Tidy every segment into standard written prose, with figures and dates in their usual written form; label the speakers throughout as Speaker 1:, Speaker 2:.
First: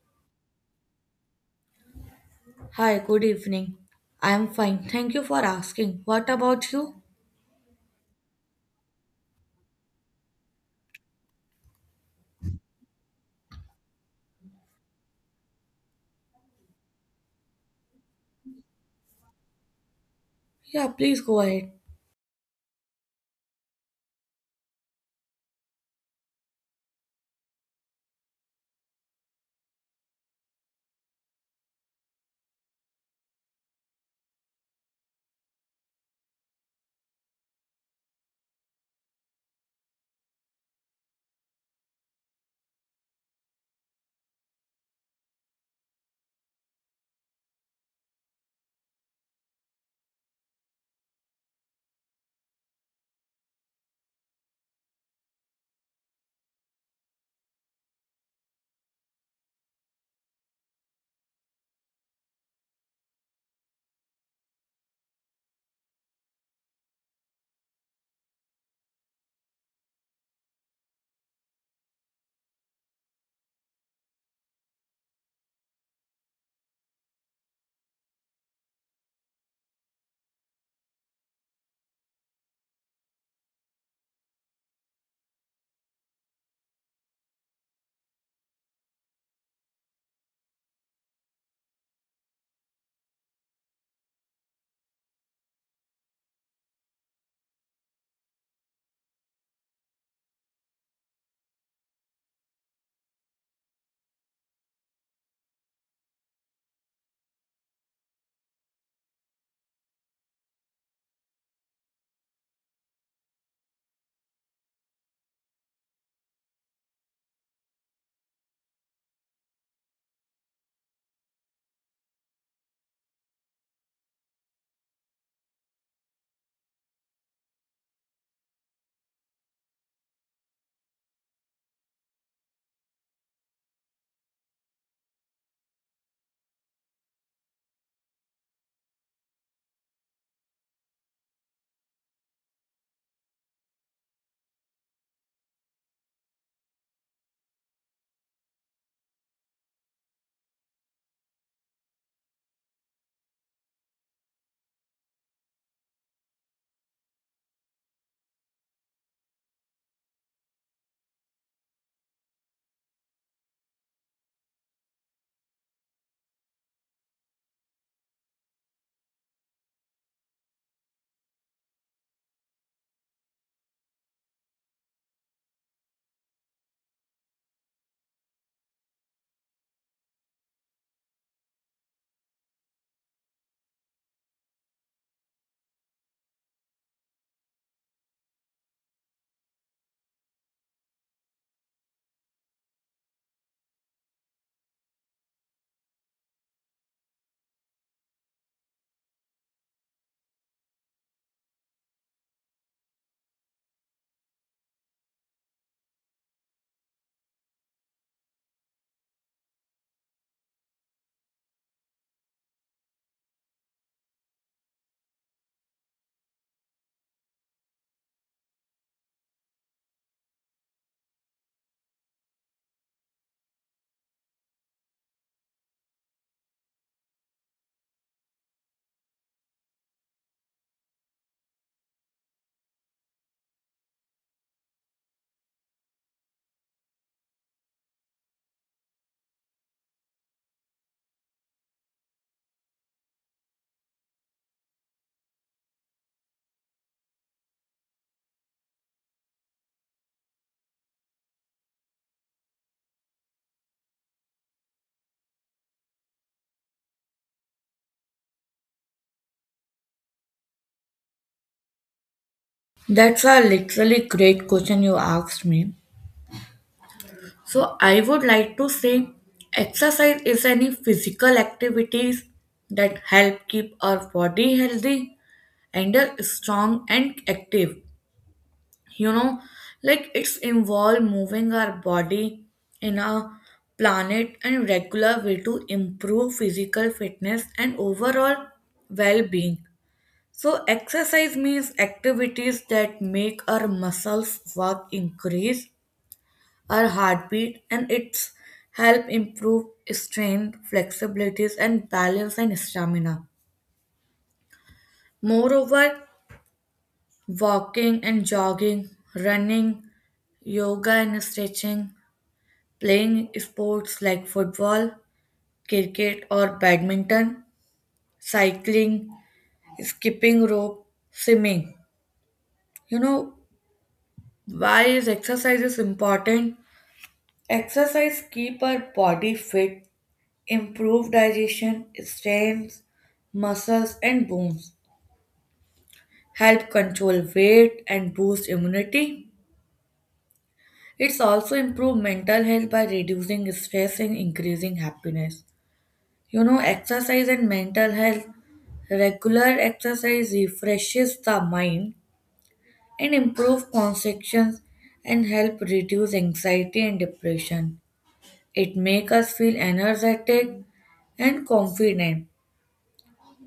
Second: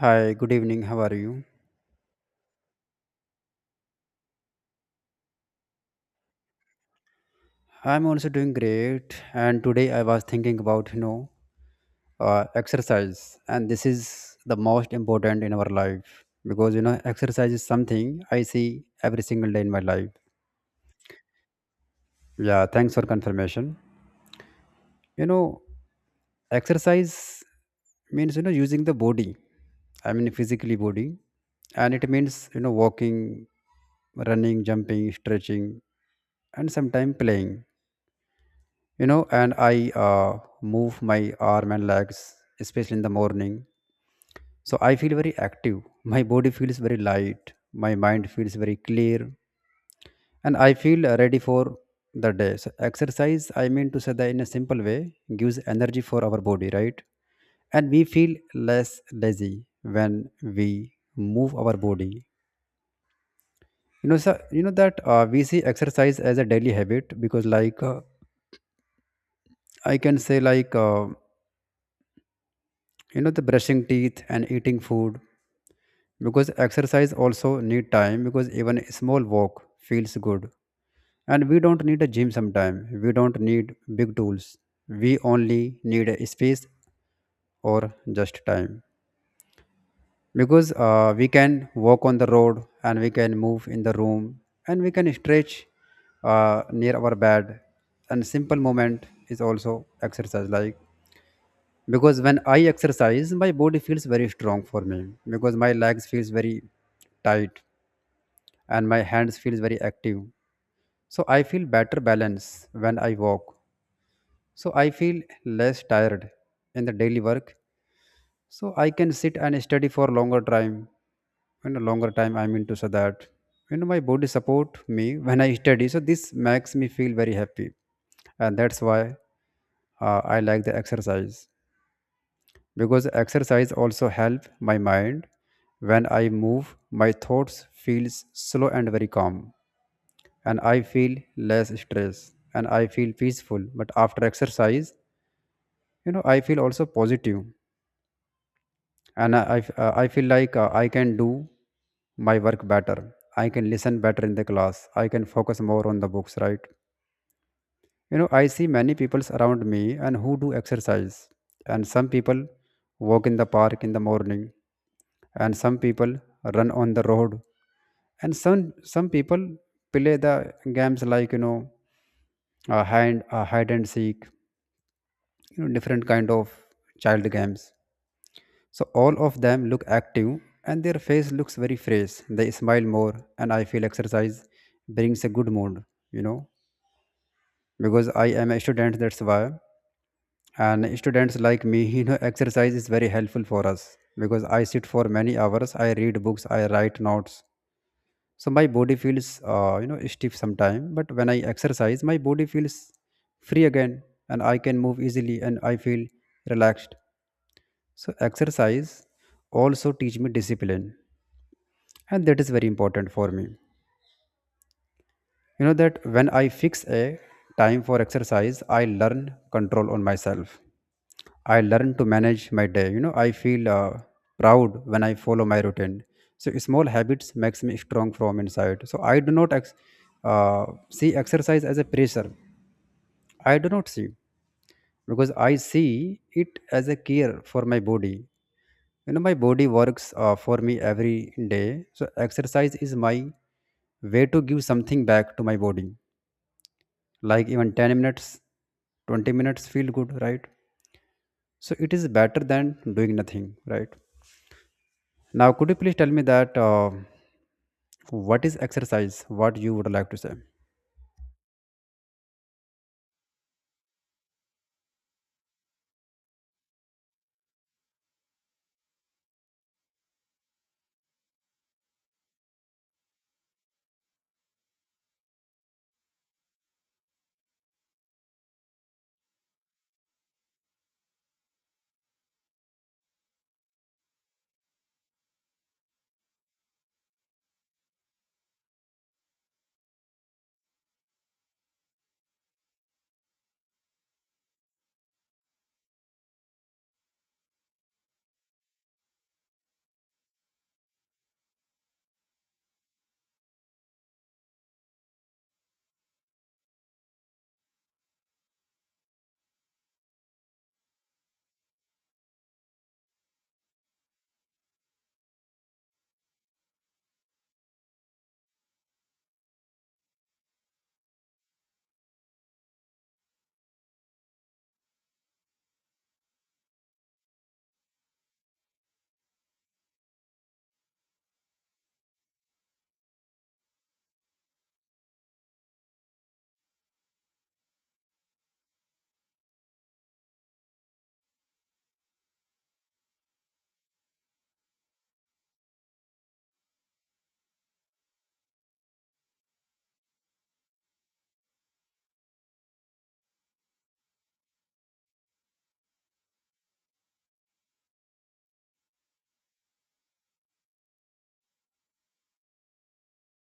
Speaker 1: Hi, good evening. How are you?
Speaker 2: Hi, good evening. I'm fine. Thank you for asking. What about you?
Speaker 1: I'm also doing great. And today I was thinking about, exercise. And this is the most important in our life because, exercise is something I see every single day in my life.
Speaker 2: Yeah, please go ahead.
Speaker 1: Yeah, thanks for confirmation. You know, exercise means, using the body, I mean, physically body. And it means, walking, running, jumping, stretching, and sometimes playing. And I move my arm and legs, especially in the morning, so I feel very active. My body feels very light, my mind feels very clear, and I feel ready for the day. So exercise, I mean to say that in a simple way, gives energy for our body, right? And we feel less lazy when we move our body. You know so you know that uh, we see exercise as a daily habit because like I can say like you know the brushing teeth and eating food, because exercise also need time because even a small walk feels good. And we don't need a gym, sometime we don't need big tools. We only need a space or just time, because we can walk on the road and we can move in the room and we can stretch near our bed. And simple movement is also exercise, like, because when I exercise my body feels very strong for me, because my legs feels very tight and my hands feels very active. So I feel better balance when I walk, so I feel less tired in the daily work. So I can sit and study for longer time. In a longer time, I mean to say that, you know, my body support me when I study, so this makes me feel very happy. And that's why I like the exercise, because exercise also help my mind. When I move, my thoughts feels slow and very calm, and I feel less stress and I feel peaceful. But after exercise, you know, I feel also positive, and I feel like I can do my work better. I can listen better in the class. I can focus more on the books, right? You know, I see many people around me and who do exercise. And some people walk in the park in the morning, and some people run on the road, and some people play the games, like, you know, hand hide and seek, you know, different kind of child games. So all of them look active and their face looks very fresh. They smile more, and I feel exercise brings a good mood, you know, because I am a student, that's why. And students like me, you know, exercise is very helpful for us because I sit for many hours, I read books, I write notes. So my body feels, you know, stiff sometime, but when I exercise my body feels free again, and I can move easily and I feel relaxed. So exercise also teach me discipline, and that is very important for me. You know that when I fix a time for exercise, I learn control on myself. I learn to manage my day. You know, I feel proud when I follow my routine. So small habits makes me strong from inside. So I do not see exercise as a pressure. I do not see, because I see it as a care for my body. You know, my body works for me every day, so exercise is my way to give something back to my body. Like even 10 minutes, 20 minutes feel good, right? So it is better than doing nothing, right? Now could you please tell me that, what is exercise, what you would like to say?
Speaker 2: That's a literally great question you asked me. So, I would like to say exercise is any physical activities that help keep our body healthy and strong and active. You know, like it's involve moving our body in a planet and regular way to improve physical fitness and overall well-being. So exercise means activities that make our muscles work, increase our heartbeat, and it's help improve strength, flexibilities, and balance and stamina. Moreover, walking and jogging, running, yoga and stretching, playing sports like football, cricket, or badminton, cycling, skipping rope, swimming. You know, why is exercise is important? Exercise keep our body fit, improve digestion, strength, muscles and bones, help control weight and boost immunity. It's also improve mental health by reducing stress and increasing happiness. You know, exercise and mental health. Regular exercise refreshes the mind and improves concentration and help reduce anxiety and depression. It makes us feel energetic and confident.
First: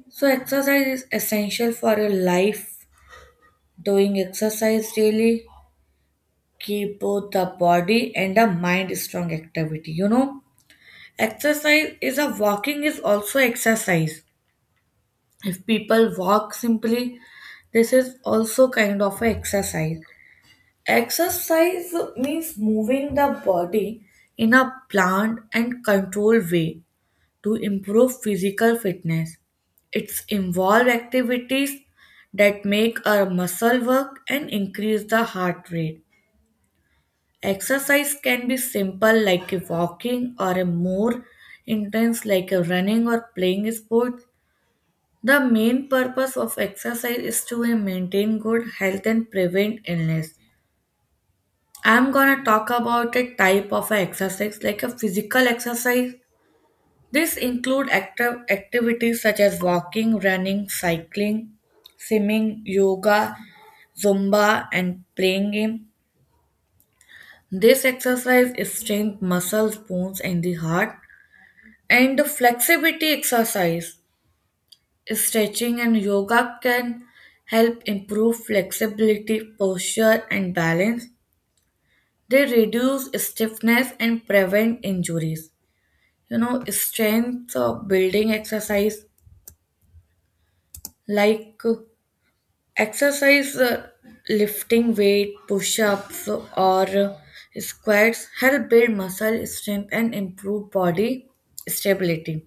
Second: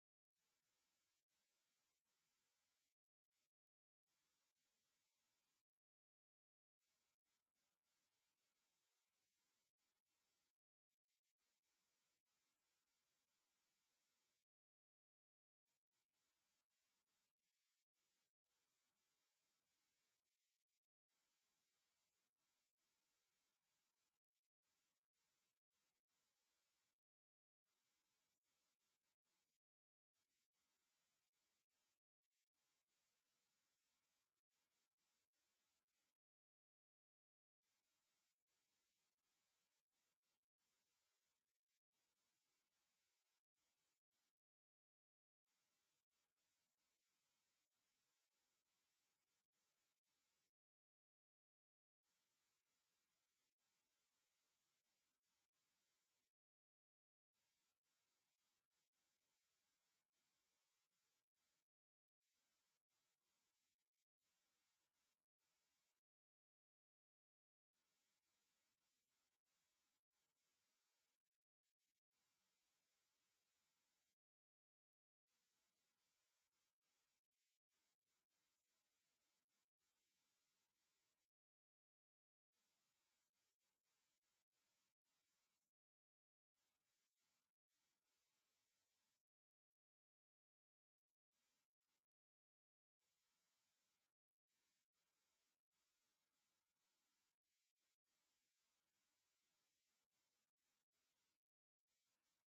Speaker 2: So exercise is essential for a life. Doing exercise daily keep both the body and the mind strong activity. You know, exercise is a walking is also exercise. If people walk simply, this is also kind of a exercise. Exercise means moving the body in a planned and controlled way to improve physical fitness. It's involved activities that make our muscle work and increase the heart rate. Exercise can be simple like a walking or a more intense like a running or playing a sport. The main purpose of exercise is to maintain good health and prevent illness. I'm gonna talk about a type of a exercise like a physical exercise. This include active activities such as walking, running, cycling, swimming, yoga, zumba, and playing game. This exercise is strength muscles, bones, and the heart. And the flexibility exercise, stretching and yoga can help improve flexibility, posture, and balance. They reduce stiffness and prevent injuries. You know, strength building exercise like exercise, lifting weight, push-ups, or squats help build muscle strength and improve body stability.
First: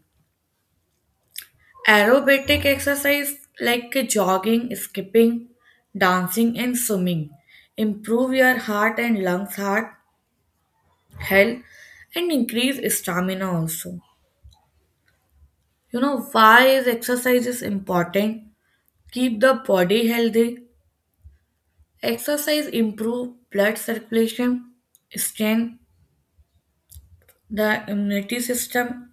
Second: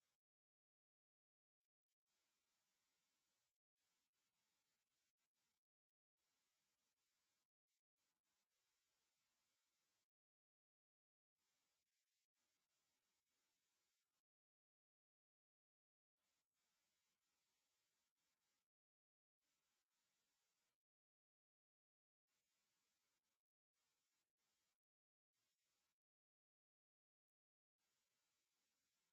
Speaker 2: Aerobatic exercise like jogging, skipping, dancing, and swimming improve your heart and lungs, heart health, and increase stamina also. You know, why is exercise is important? Keep the body healthy. Exercise improve blood circulation, strengthen the immunity system,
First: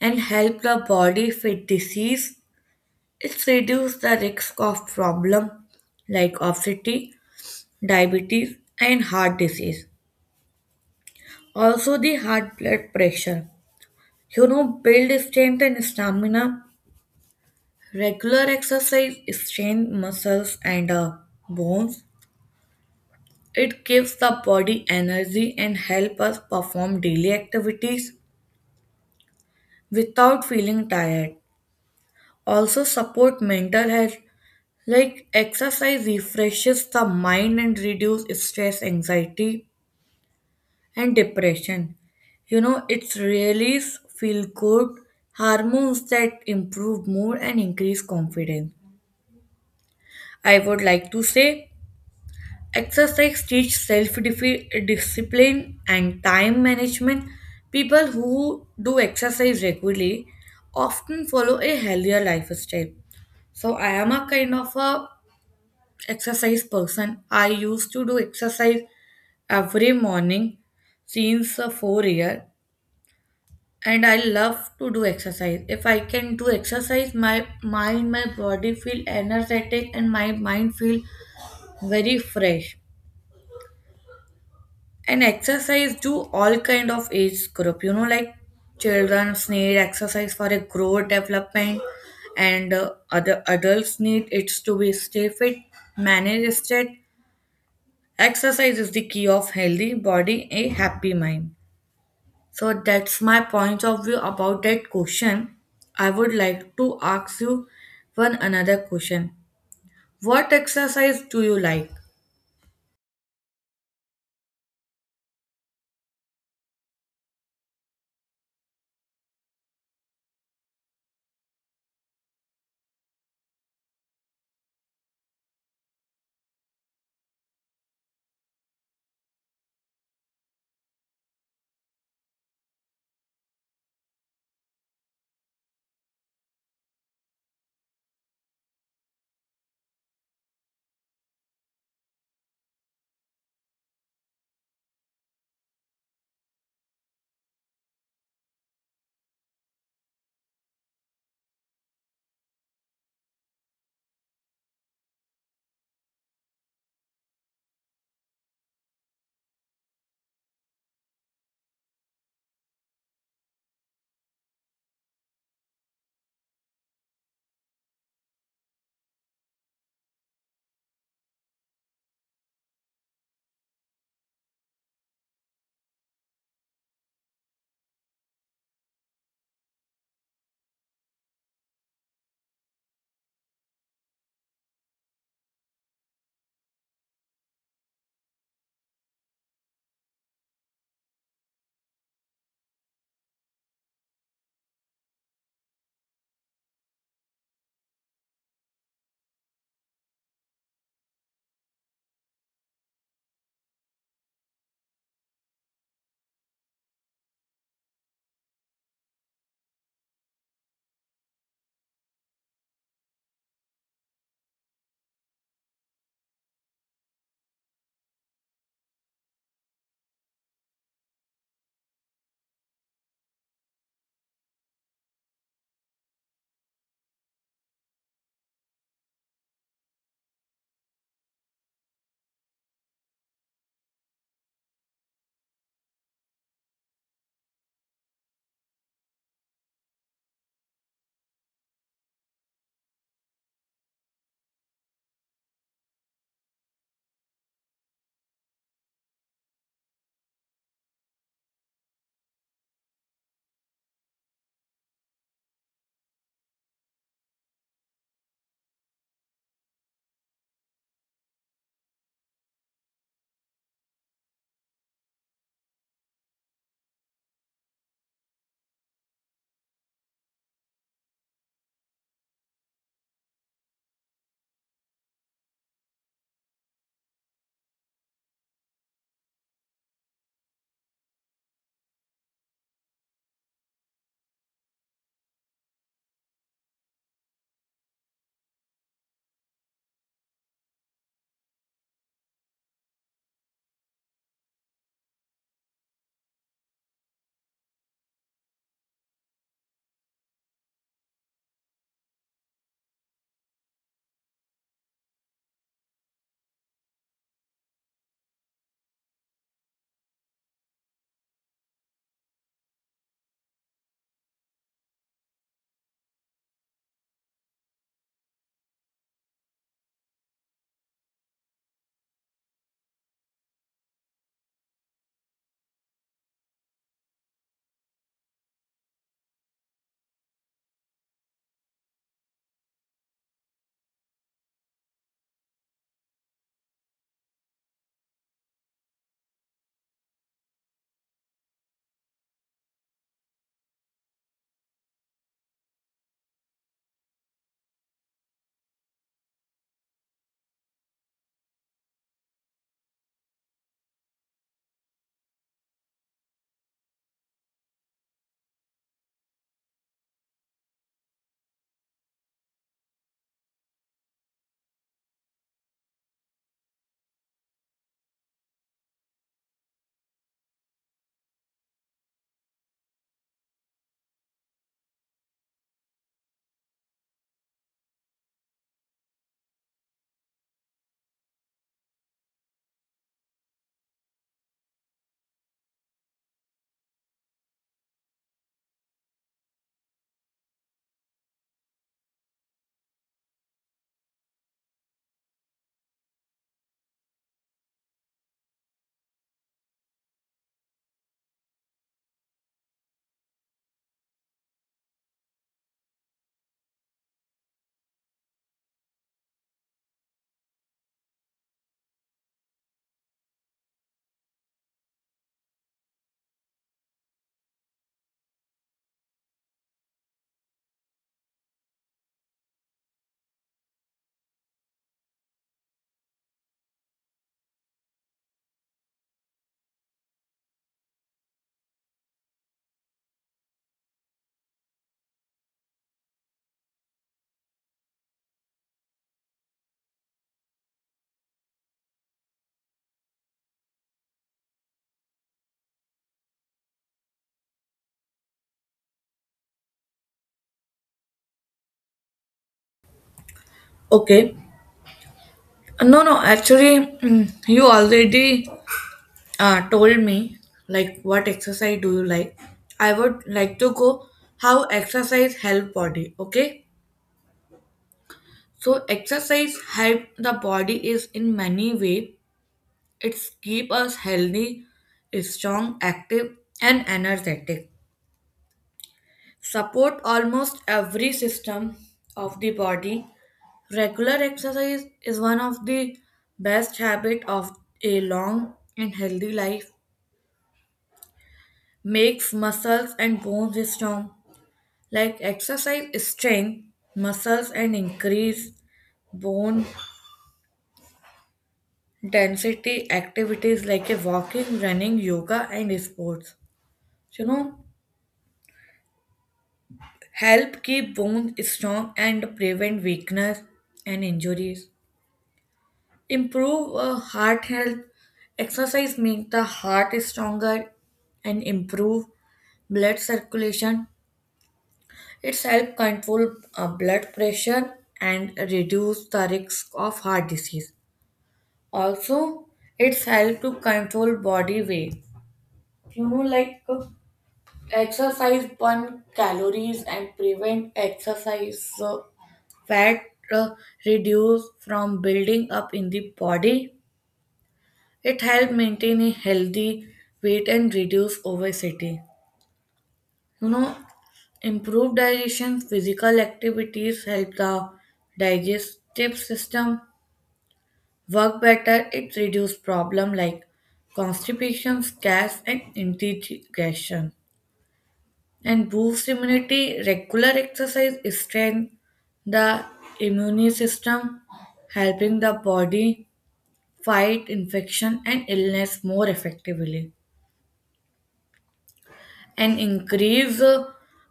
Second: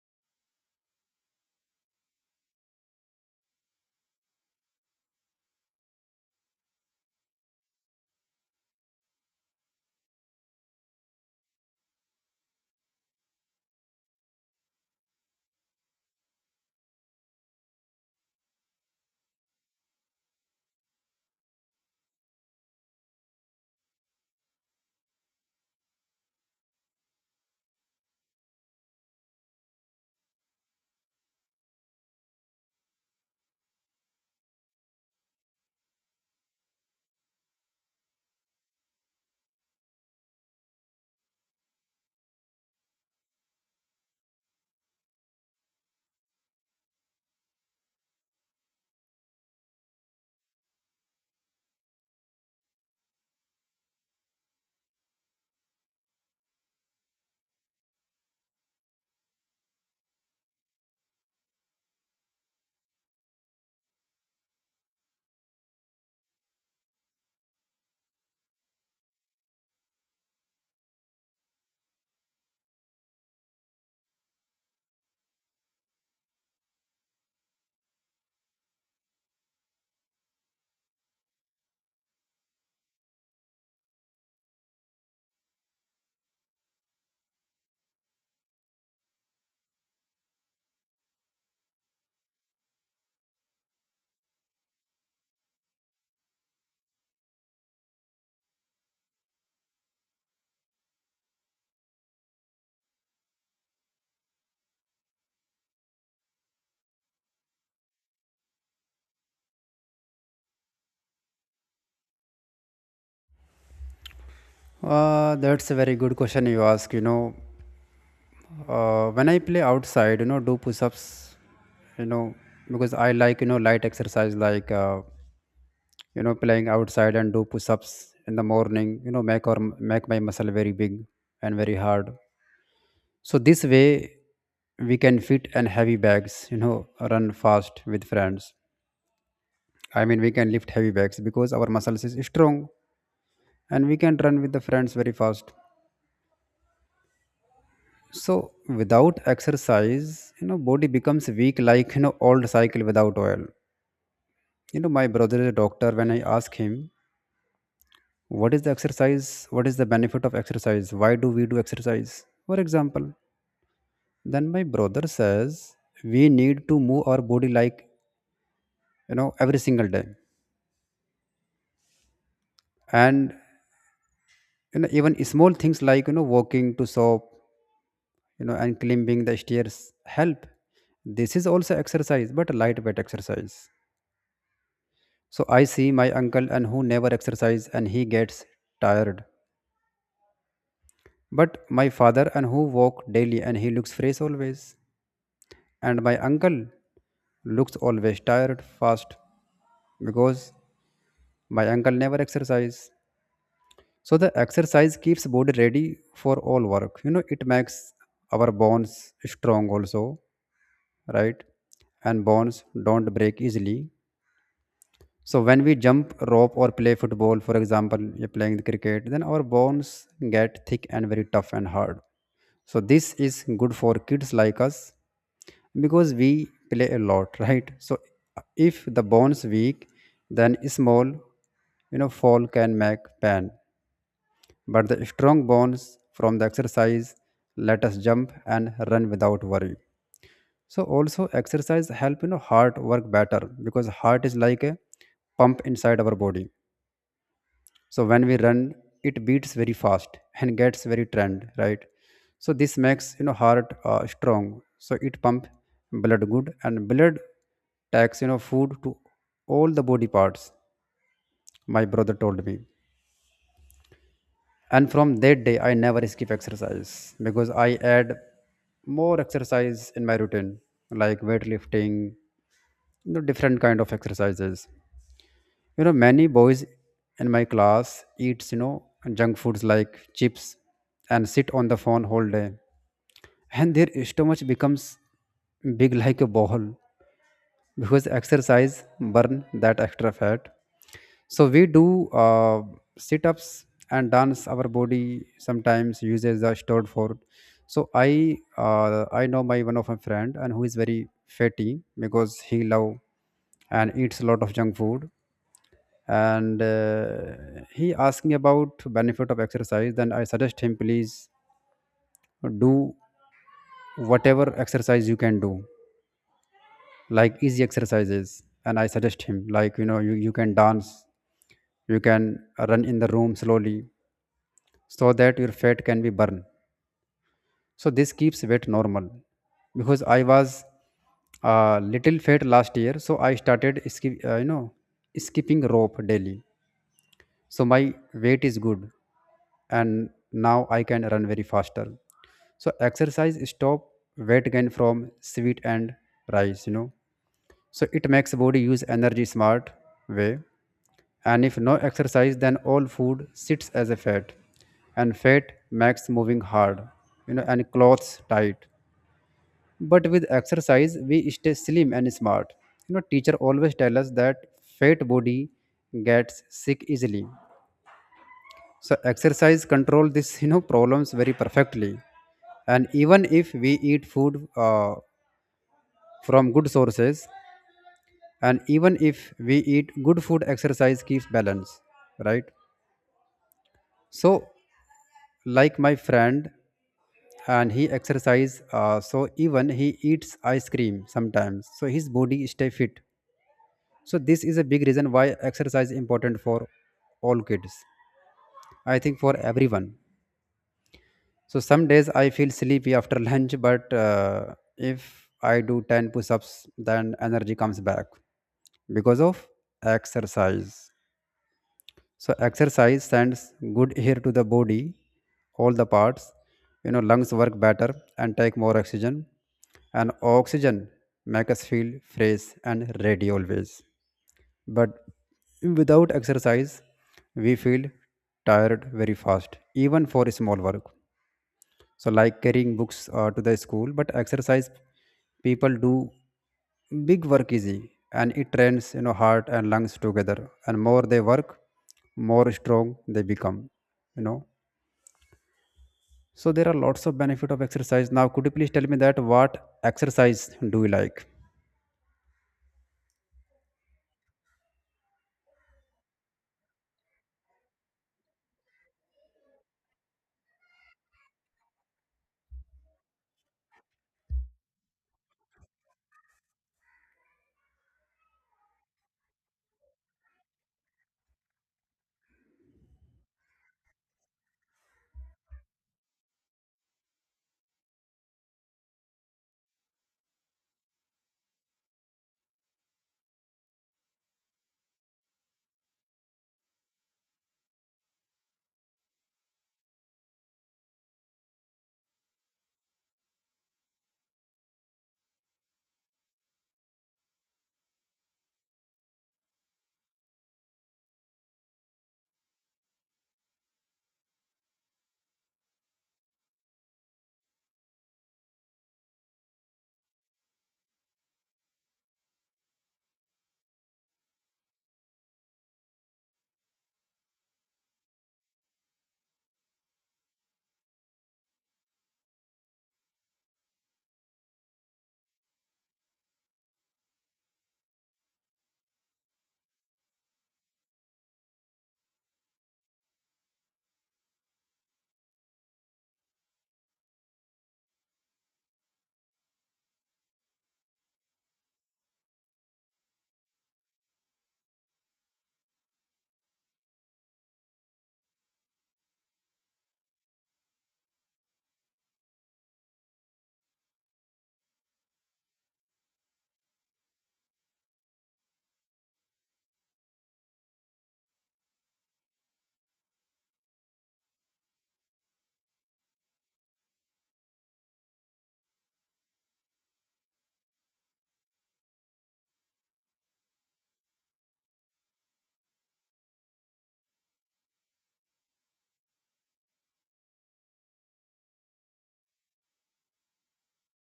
Speaker 2: and help the body fight disease. It reduces the risk of problem like obesity, diabetes, and heart disease. Also, the heart blood pressure. You know, build strength and stamina. Regular exercise strengthens muscles and bones. It gives the body energy and help us perform daily activities without feeling tired. Also support mental health like exercise refreshes the mind and reduce stress, anxiety, and depression. You know, it's release feel good hormones that improve mood and increase confidence. I would like to say exercise teaches self discipline and time management. People who do exercise regularly often follow a healthier lifestyle. So I am a kind of a exercise person. I used to do exercise every morning since 4 year, and I love to do exercise. If I can do exercise, my mind, my body feel energetic, and my mind feel very fresh. And exercise do all kind of age group, you know, like children need exercise for a growth development and other adults need it to be stay fit, manage stress. Exercise is the key of healthy body, a happy mind. So that's my point of view about that question. I would like to ask you one another question. What exercise do you like?
Speaker 1: That's a very good question you ask, you know. When I play outside, you know, do push-ups, you know, because I like, you know, light exercise like, you know, playing outside and do push-ups in the morning, you know, make my muscle very big and very hard. So this way we can fit and heavy bags, you know, run fast with friends. I mean, we can lift heavy bags because our muscles is strong, and we can run with the friends very fast. So without exercise, you know, body becomes weak like, you know, old cycle without oil. You know, my brother is a doctor. When I ask him what is the exercise, what is the benefit of exercise, why do we do exercise, for example, then my brother says we need to move our body, like, you know, every single day. And you know, even small things like, you know, walking to shop, you know, and climbing the stairs help. This is also exercise, but lightweight exercise. So I see my uncle and who never exercise and he gets tired. But my father and who walk daily and he looks fresh always. And my uncle looks always tired fast because my uncle never exercise. So the exercise keeps body ready for all work. You know, it makes our bones strong also, right? And bones don't break easily. So when we jump rope or play football, for example, you're playing the cricket, then our bones get thick and very tough and hard. So this is good for kids like us, because we play a lot. Right? So if the bones weak, then small, you know, fall can make pain. But the strong bones from the exercise let us jump and run without worry. So also exercise help, you know, heart work better because heart is like a pump inside our body. So when we run, it beats very fast and gets very trend, right? So this makes, you know, heart strong. So it pump blood good, and blood takes, you know, food to all the body parts. My brother told me, and from that day I never skip exercise. Because I add more exercise in my routine, like weightlifting, you know, different kind of exercises. You know, many boys in my class eats, you know, junk foods like chips, and sit on the phone whole day. And their stomach becomes big like a ball, because exercise burn that extra fat. So we do sit-ups and dance. Our body sometimes uses the stored for. So I know my one of my friend and who is very fatty because he love and eats a lot of junk food. And he asked me about benefit of exercise, then I suggest him, please do whatever exercise you can do, like easy exercises. And I suggest him like, you know, you can dance, you can run in the room slowly, so that your fat can be burned. So this keeps weight normal. Because I was little fat last year, so I started you know, skipping rope daily. So my weight is good, and now I can run very faster. So exercise stop weight gain from sweat and rice, you know. So it makes body use energy smart way. And if no exercise, then all food sits as a fat, and fat makes moving hard, you know, and clothes tight. But with exercise we stay slim and smart. You know, teacher always tell us that fat body gets sick easily. So exercise control this, you know, problems very perfectly. And even if we eat food from good sources, and even if we eat good food, exercise keeps balance, right? So like my friend, and he exercise, so even he eats ice cream sometimes, so his body stay fit. So this is a big reason why exercise important for all kids, I think, for everyone. So some days I feel sleepy after lunch, but if I do 10 push ups, then energy comes back because of exercise. So exercise sends good air to the body, all the parts. You know, lungs work better and take more oxygen, and oxygen make us feel fresh and ready always. But without exercise, we feel tired very fast, even for small work, so like carrying books to the school. But exercise people do big work easy, and it trains, you know, heart and lungs together, and more they work, more strong they become, you know. So there are lots of benefit of exercise. Now could you please tell me that what exercise do you like?
Speaker 2: Okay. No, no, actually, mm, you already told me like what exercise do you like. I would like to go how exercise help body. Okay, so exercise help the body is in many way. It's keep us healthy, strong, active, and energetic, support almost every system of the body. Regular exercise is one of the best habit of a long and healthy life. Makes muscles and bones strong, like exercise strength, muscles, and increase bone density, activities like a walking, running, yoga, and sports. You know, help keep bones strong and prevent weakness and injuries. Improve heart health. Exercise make the heart stronger and improve blood circulation. It's help control blood pressure and reduce the risk of heart disease. Also, it's helped to control body weight. You know, like exercise burn calories and prevent exercise fat uh, reduce from building up in the body. It helps maintain a healthy weight and reduce obesity. You know, improved digestion, physical activities help the digestive system work better. It reduces problems like constipation, gas, and indigestion, and boosts immunity. Regular exercise strengthens the immune system, helping the body fight infection and illness more effectively, and increase uh,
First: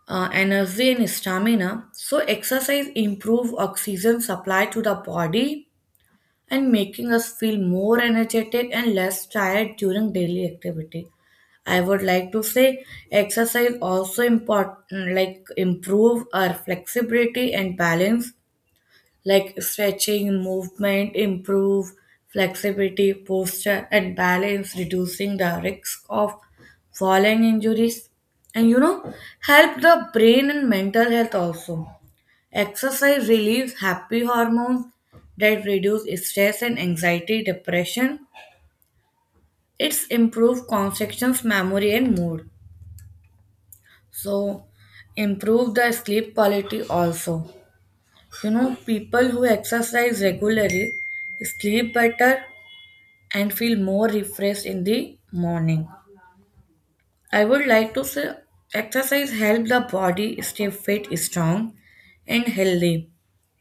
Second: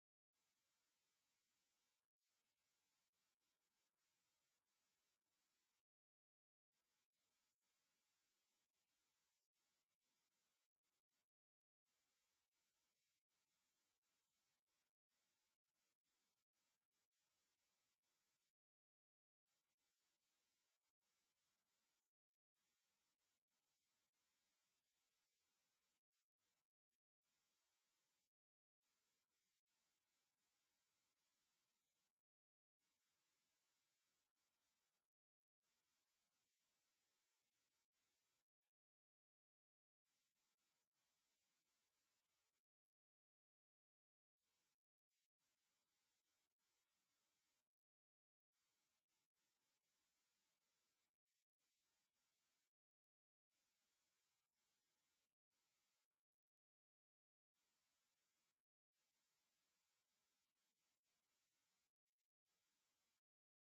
Speaker 2: uh, energy and stamina. So, exercise improve oxygen supply to the body and making us feel more energetic and less tired during daily activity. I would like to say exercise also important like improve our flexibility and balance, like stretching movement improve flexibility, posture, and balance, reducing the risk of falling injuries. And you know, help the brain and mental health also. Exercise relieves happy hormones that reduce stress and anxiety, depression. It's improve concentration, memory, and mood. So, improve the sleep quality also. You know, people who exercise regularly sleep better and feel more refreshed in the morning. I would like to say exercise help the body stay fit, strong, and healthy.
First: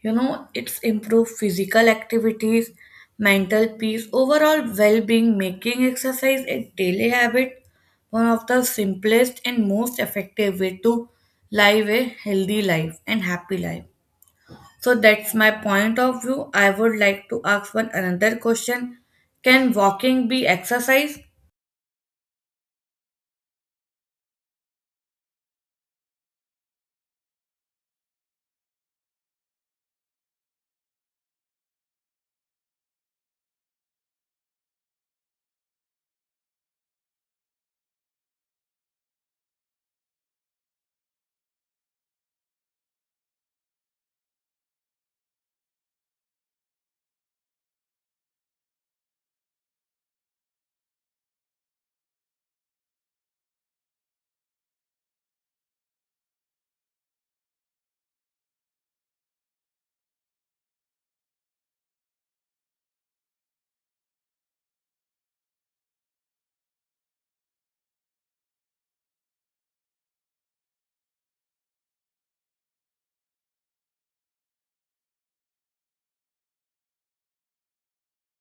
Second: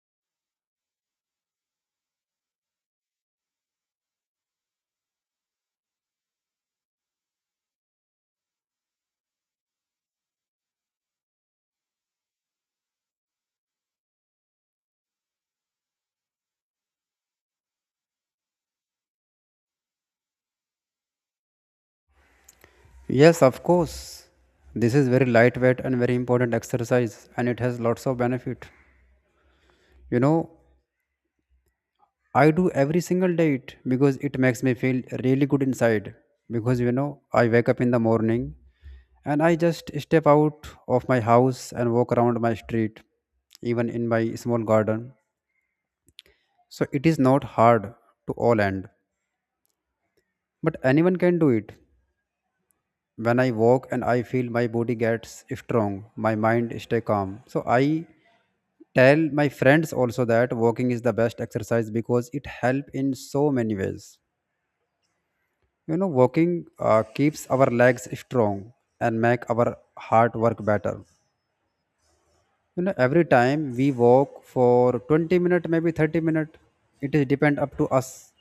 Speaker 2: You know, it's improve physical activities, mental peace, overall well-being, making exercise a daily habit, one of the simplest and most effective way to live a healthy life and happy life. So that's my point of view. I would like to ask one another question. Can walking be exercise?
Speaker 1: Yes, of course, this is very lightweight and very important exercise and it has lots of benefit. You know, I do every single day it because it makes me feel really good inside. Because you know, I wake up in the morning and I just step out of my house and walk around my street, even in my small garden. So it is not hard to all end, but anyone can do it. When I walk and I feel my body gets strong, my mind stay calm. So I tell my friends also that walking is the best exercise because it help in so many ways. Walking keeps our legs strong and make our heart work better. You know, every time we walk for 20 minutes, maybe 30 minutes, it is depend up to us.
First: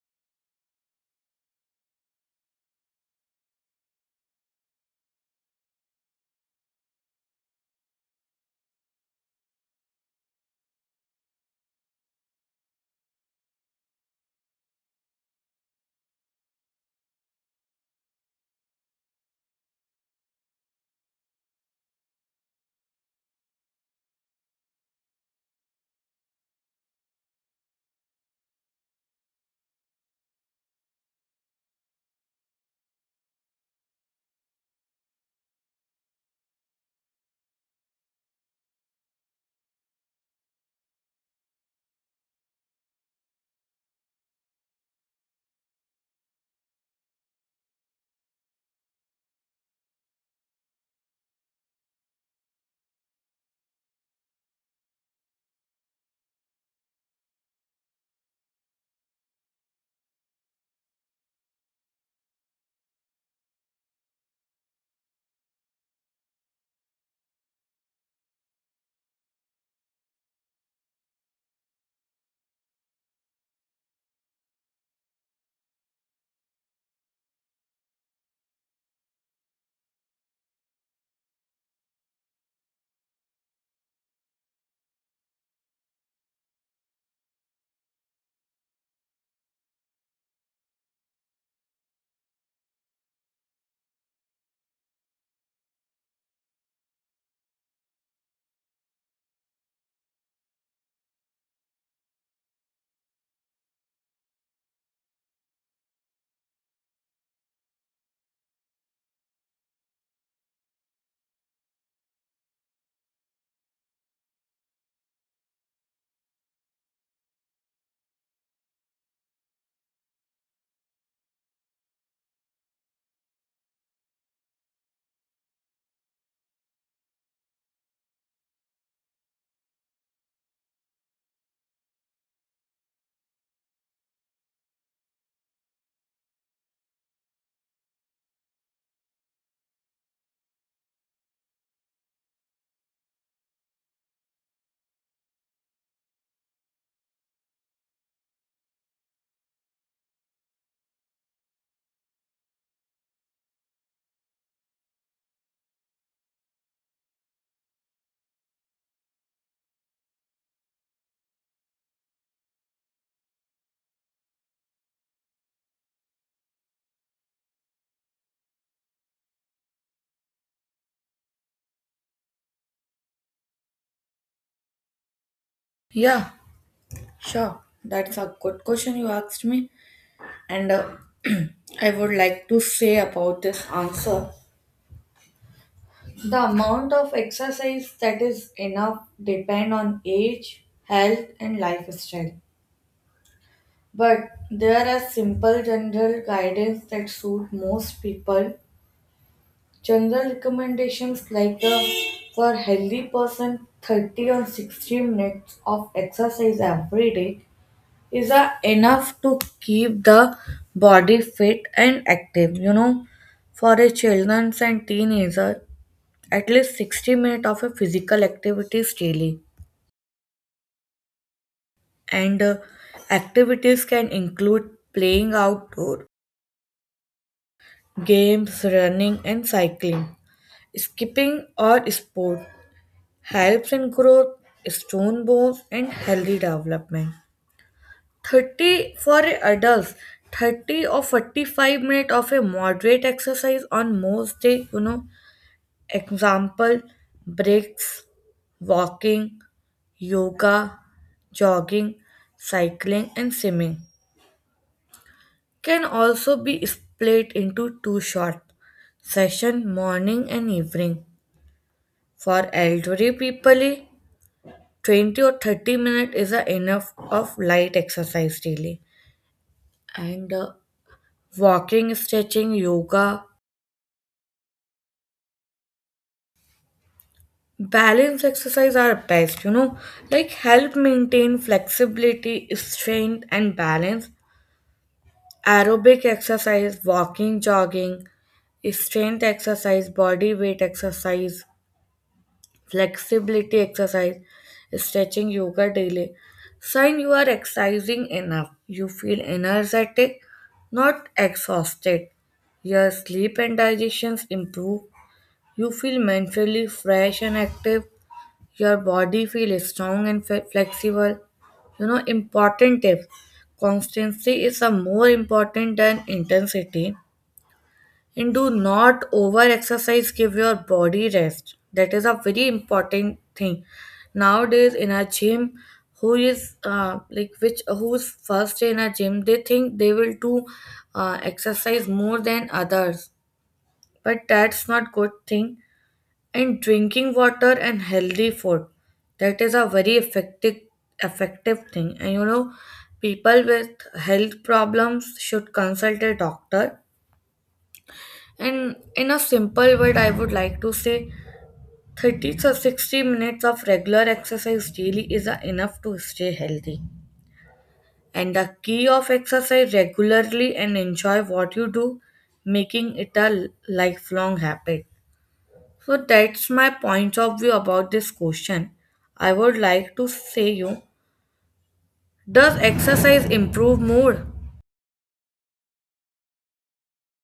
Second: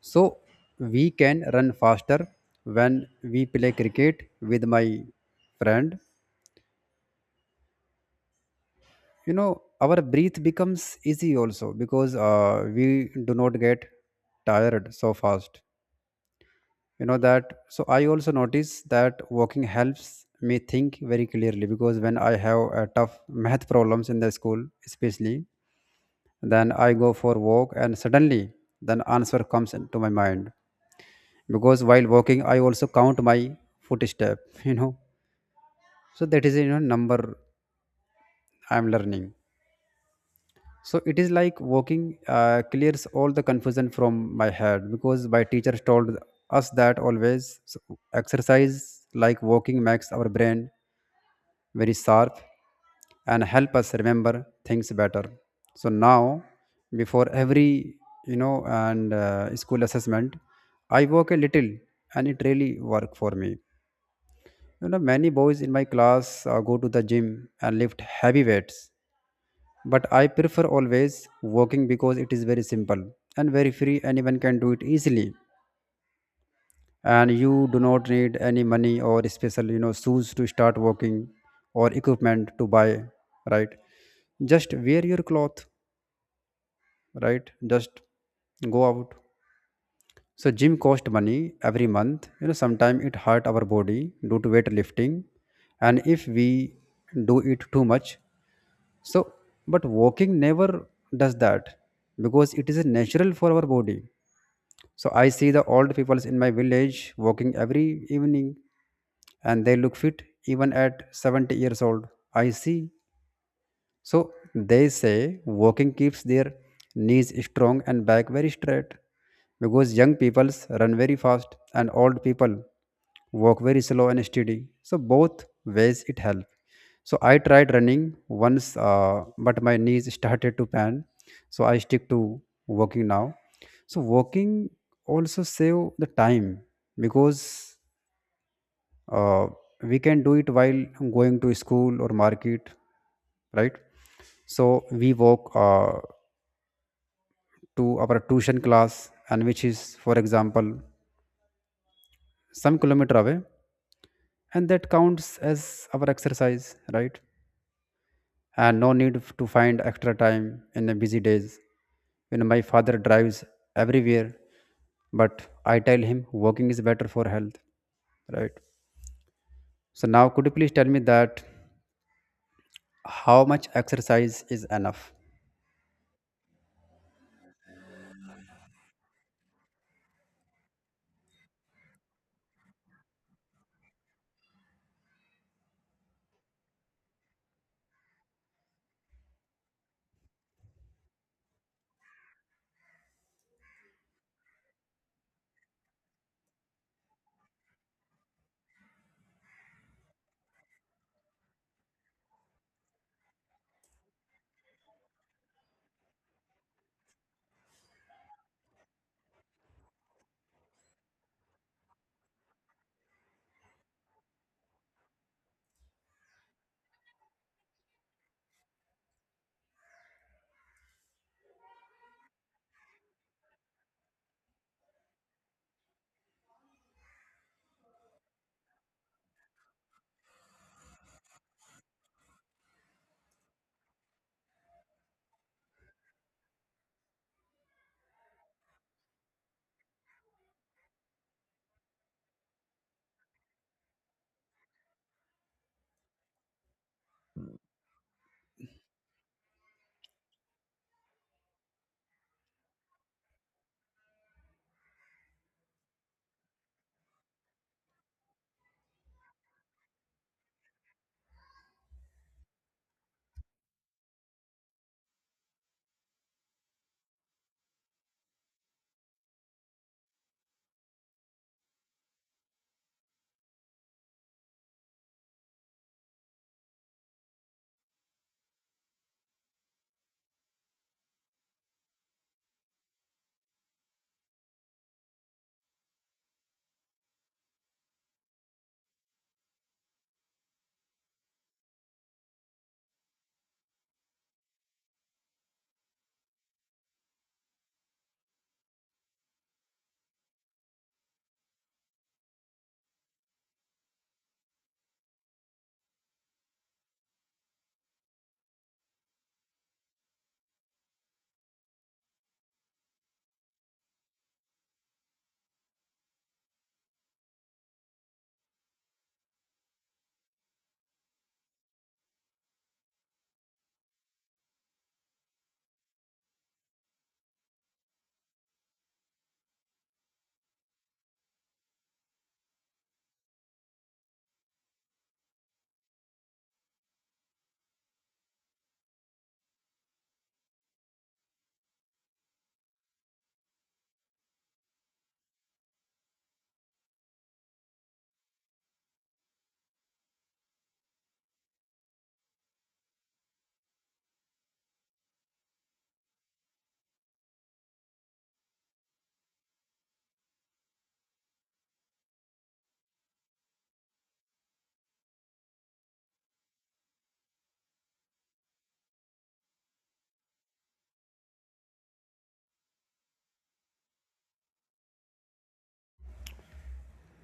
Speaker 1: So we can run faster when we play cricket with my friend. Our breath becomes easy also because we do not get tired so fast. You know that So I also notice that walking helps me think very clearly because when I have tough math problems in the school especially, then I go for walk and suddenly then answer comes into my mind because while walking I also count my footstep you know so that is number I'm learning. So it is like walking clears all the confusion from my head because my teachers told us that always so exercise like walking makes our brain very sharp and help us remember things better. So now before every you know and school assessment I work a little and it really work for me. You know, many boys in my class go to the gym and lift heavy weights, but I prefer always walking because it is very simple and very free. Anyone can do it easily, and you do not need any money or special shoes to start walking, or equipment to buy, right? Just wear your cloth, right? Just go out. So gym cost money every month, sometimes it hurt our body due to weight lifting and if we do it too much, so but walking never does that because it is natural for our body. So I see the old peoples in my village walking every evening and they look fit even at 70 years old. I see. So they say walking keeps their knees strong and back very straight because young people run very fast and old people walk very slow and steady. So both ways it helps. So I tried running once, but my knees started to pain. So I stick to walking now. So walking also save the time because uh, we can do it while going to school or market, right? So we walk to our tuition class and which is for example some kilometer away, and that counts as our exercise, right? And no need to find extra time in the busy days. You know, my father drives everywhere, but I tell him walking is better for health, right? So now could you please tell me that how much exercise is enough?
Speaker 2: Yeah. Sure, that's a good question you asked me, and I would like to say about this answer. The amount of exercise that is enough depend on age, health, and lifestyle. But there are simple general guidance that suit most people. General recommendations like the for healthy person 30 or 60 minutes of exercise every day is that enough to keep the body fit and active. You know, for a children and teenager, at least 60 minutes of a physical activities daily, and activities can include playing outdoor games, running and cycling, skipping or sport, helps in growth, stone bones and healthy development. 30 for adults, 30 or 45 minutes of a moderate exercise on most day. You know, example, breaks, walking, yoga, jogging, cycling, and swimming, can also be split into two short session, morning and evening. For elderly people, 20 or 30 minutes is a enough of light exercise daily, and walking, stretching, yoga, balance exercise are best, you know, like help maintain flexibility, strength, and balance. Aerobic exercise, walking, jogging, strength exercise, body weight exercise, flexibility exercise, stretching, yoga daily. Sign you are exercising enough. You feel energetic, not exhausted. Your sleep and digestions improve. You feel mentally fresh and active. Your body feels strong and flexible. You know, important tip, constancy is a more important than intensity. And do not over exercise, give your body rest. That is a very important thing. Nowadays, in a gym, who is like which who's first in a gym, they think they will do exercise more than others, but that's not good thing. And drinking water and healthy food, that is a very effective thing. And you know, people with health problems should consult a doctor. And in a simple word I would like to say, 30 to 60 minutes of regular exercise daily is a enough to stay healthy, and the key of exercise regularly and enjoy what you do, making it a lifelong habit. So that's my point of view about this question. I would like to say you, does exercise improve mood?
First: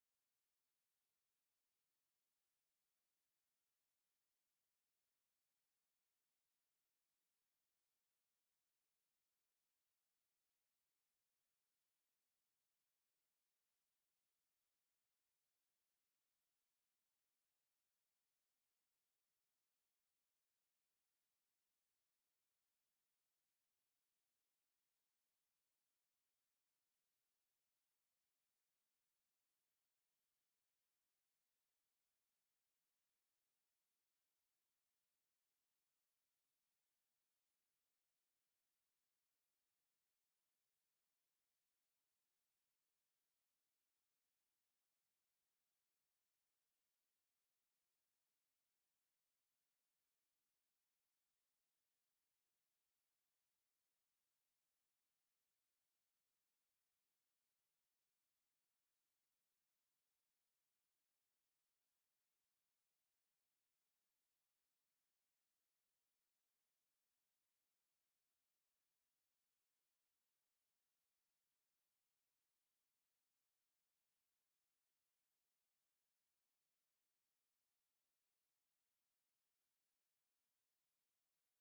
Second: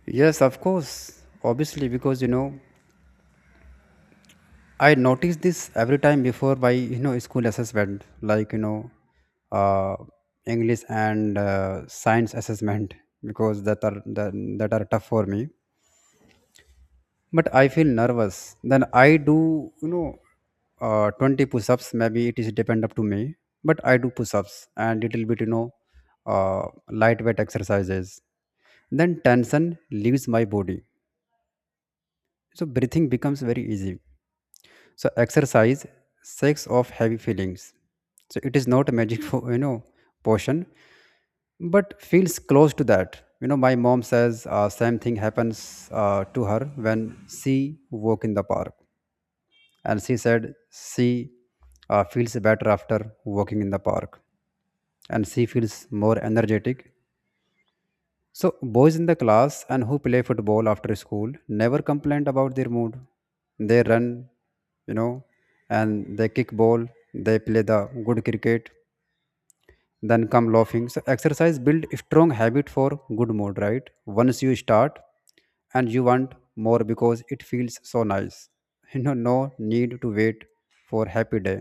Speaker 1: Yes, of course. Obviously, because I noticed this every time before by school assessment, uh, English and science assessment, because that are that are tough for me. But I feel nervous. Then I do 20 push-ups. Maybe it is depend up to me, but I do push-ups and little bit lightweight exercises. Then tension leaves my body, so breathing becomes very easy. So exercise shakes off heavy feelings. So it is not a magic for potion, but feels close to that. You know, my mom says same thing happens to her when she walk in the park, and she said she feels better after walking in the park, and she feels more energetic. So, boys in the class and who play football after school never complained about their mood. They run, you know, and they kick ball, they play the good cricket, then come laughing. So, exercise build strong habit for good mood, right? Once you start and you want more because it feels so nice. You know, no need to wait for happy day.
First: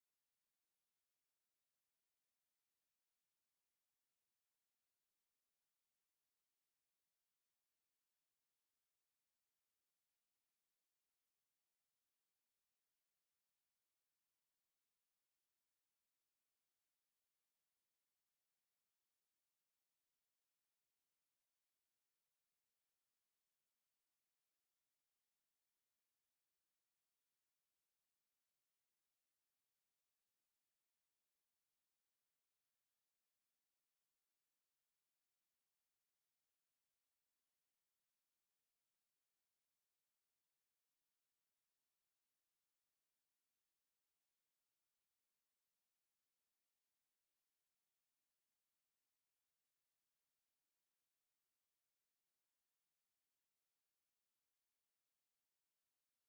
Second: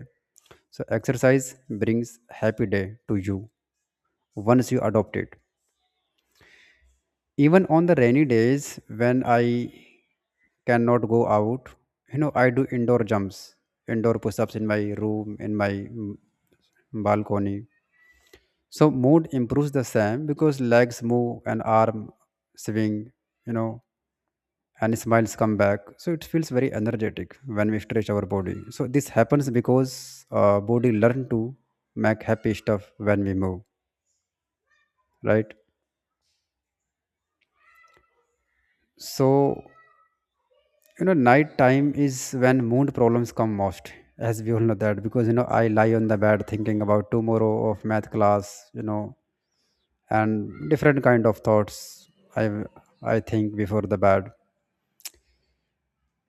Speaker 1: So, exercise brings happy day to you once you adopt it. Even on the rainy days when I cannot go out, you know, I do indoor jumps, indoor push ups in my room, in my balcony. So, mood improves the same because legs move and arm swing, you know, and smiles come back. So, it feels very energetic when we stretch our body. So, this happens because body learn to make happy stuff when we move, right? So, you know, night time is when mood problems come most, as we all know that because I lie on the bed thinking about tomorrow of math class, and different kind of thoughts i I think before the bed,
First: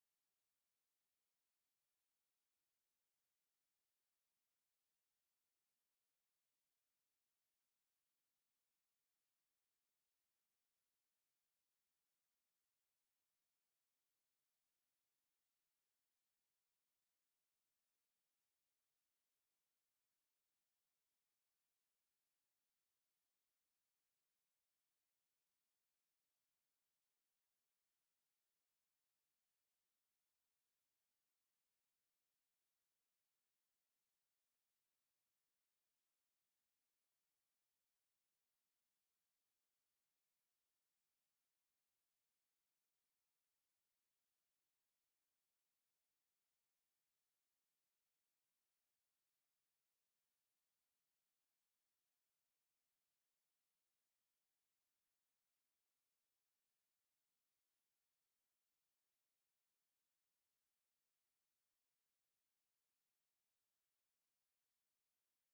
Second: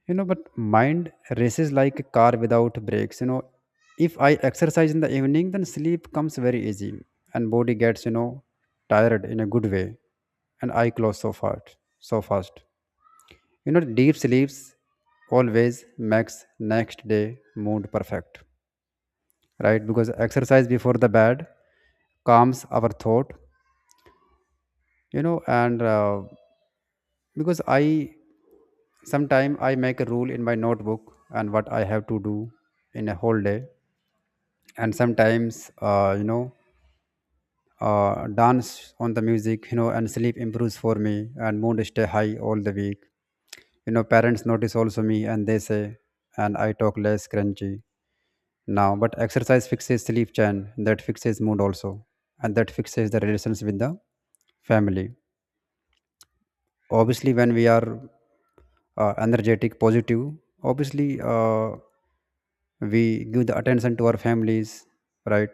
Speaker 1: but mind races like a car without brakes, if I exercise in the evening then sleep comes very easy and body gets tired in a good way and I close so fast. You know, deep sleeps always makes next day mood perfect, right? Because exercise before the bed calms our thought, you know, and because I sometimes I make a rule in my notebook and what I have to do in a whole day, and sometimes dance on the music, you know, and sleep improves for me and mood stay high all the week. You know, parents notice also me and they say, and I talk less crunchy now, but exercise fixes sleep chain that fixes mood also and that fixes the relations with the family. Obviously when we are energetic positive, obviously we give the attention to our families, right?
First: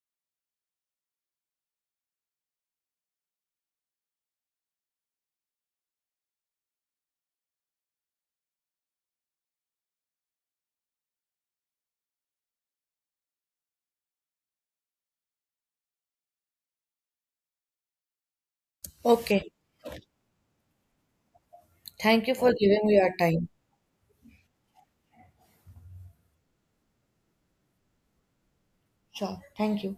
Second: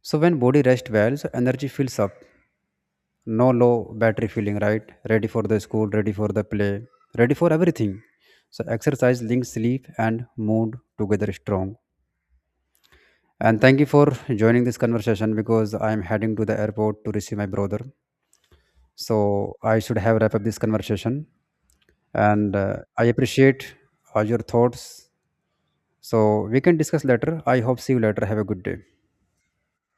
Speaker 1: So when body rest well, so energy fills up, no low battery feeling, right? Ready for the school, ready for the play, ready for everything. So exercise links sleep and mood together strong. And thank you for joining this conversation because I'm heading to the airport to receive my brother.
Speaker 2: Okay.
Speaker 1: So I should have wrap up this conversation.
Speaker 2: Thank you for
Speaker 1: And
Speaker 2: giving me
Speaker 1: I
Speaker 2: your time.
Speaker 1: appreciate your thoughts. So we can discuss later. I hope see you later. Have a good day.
Speaker 2: Sure. Thank you.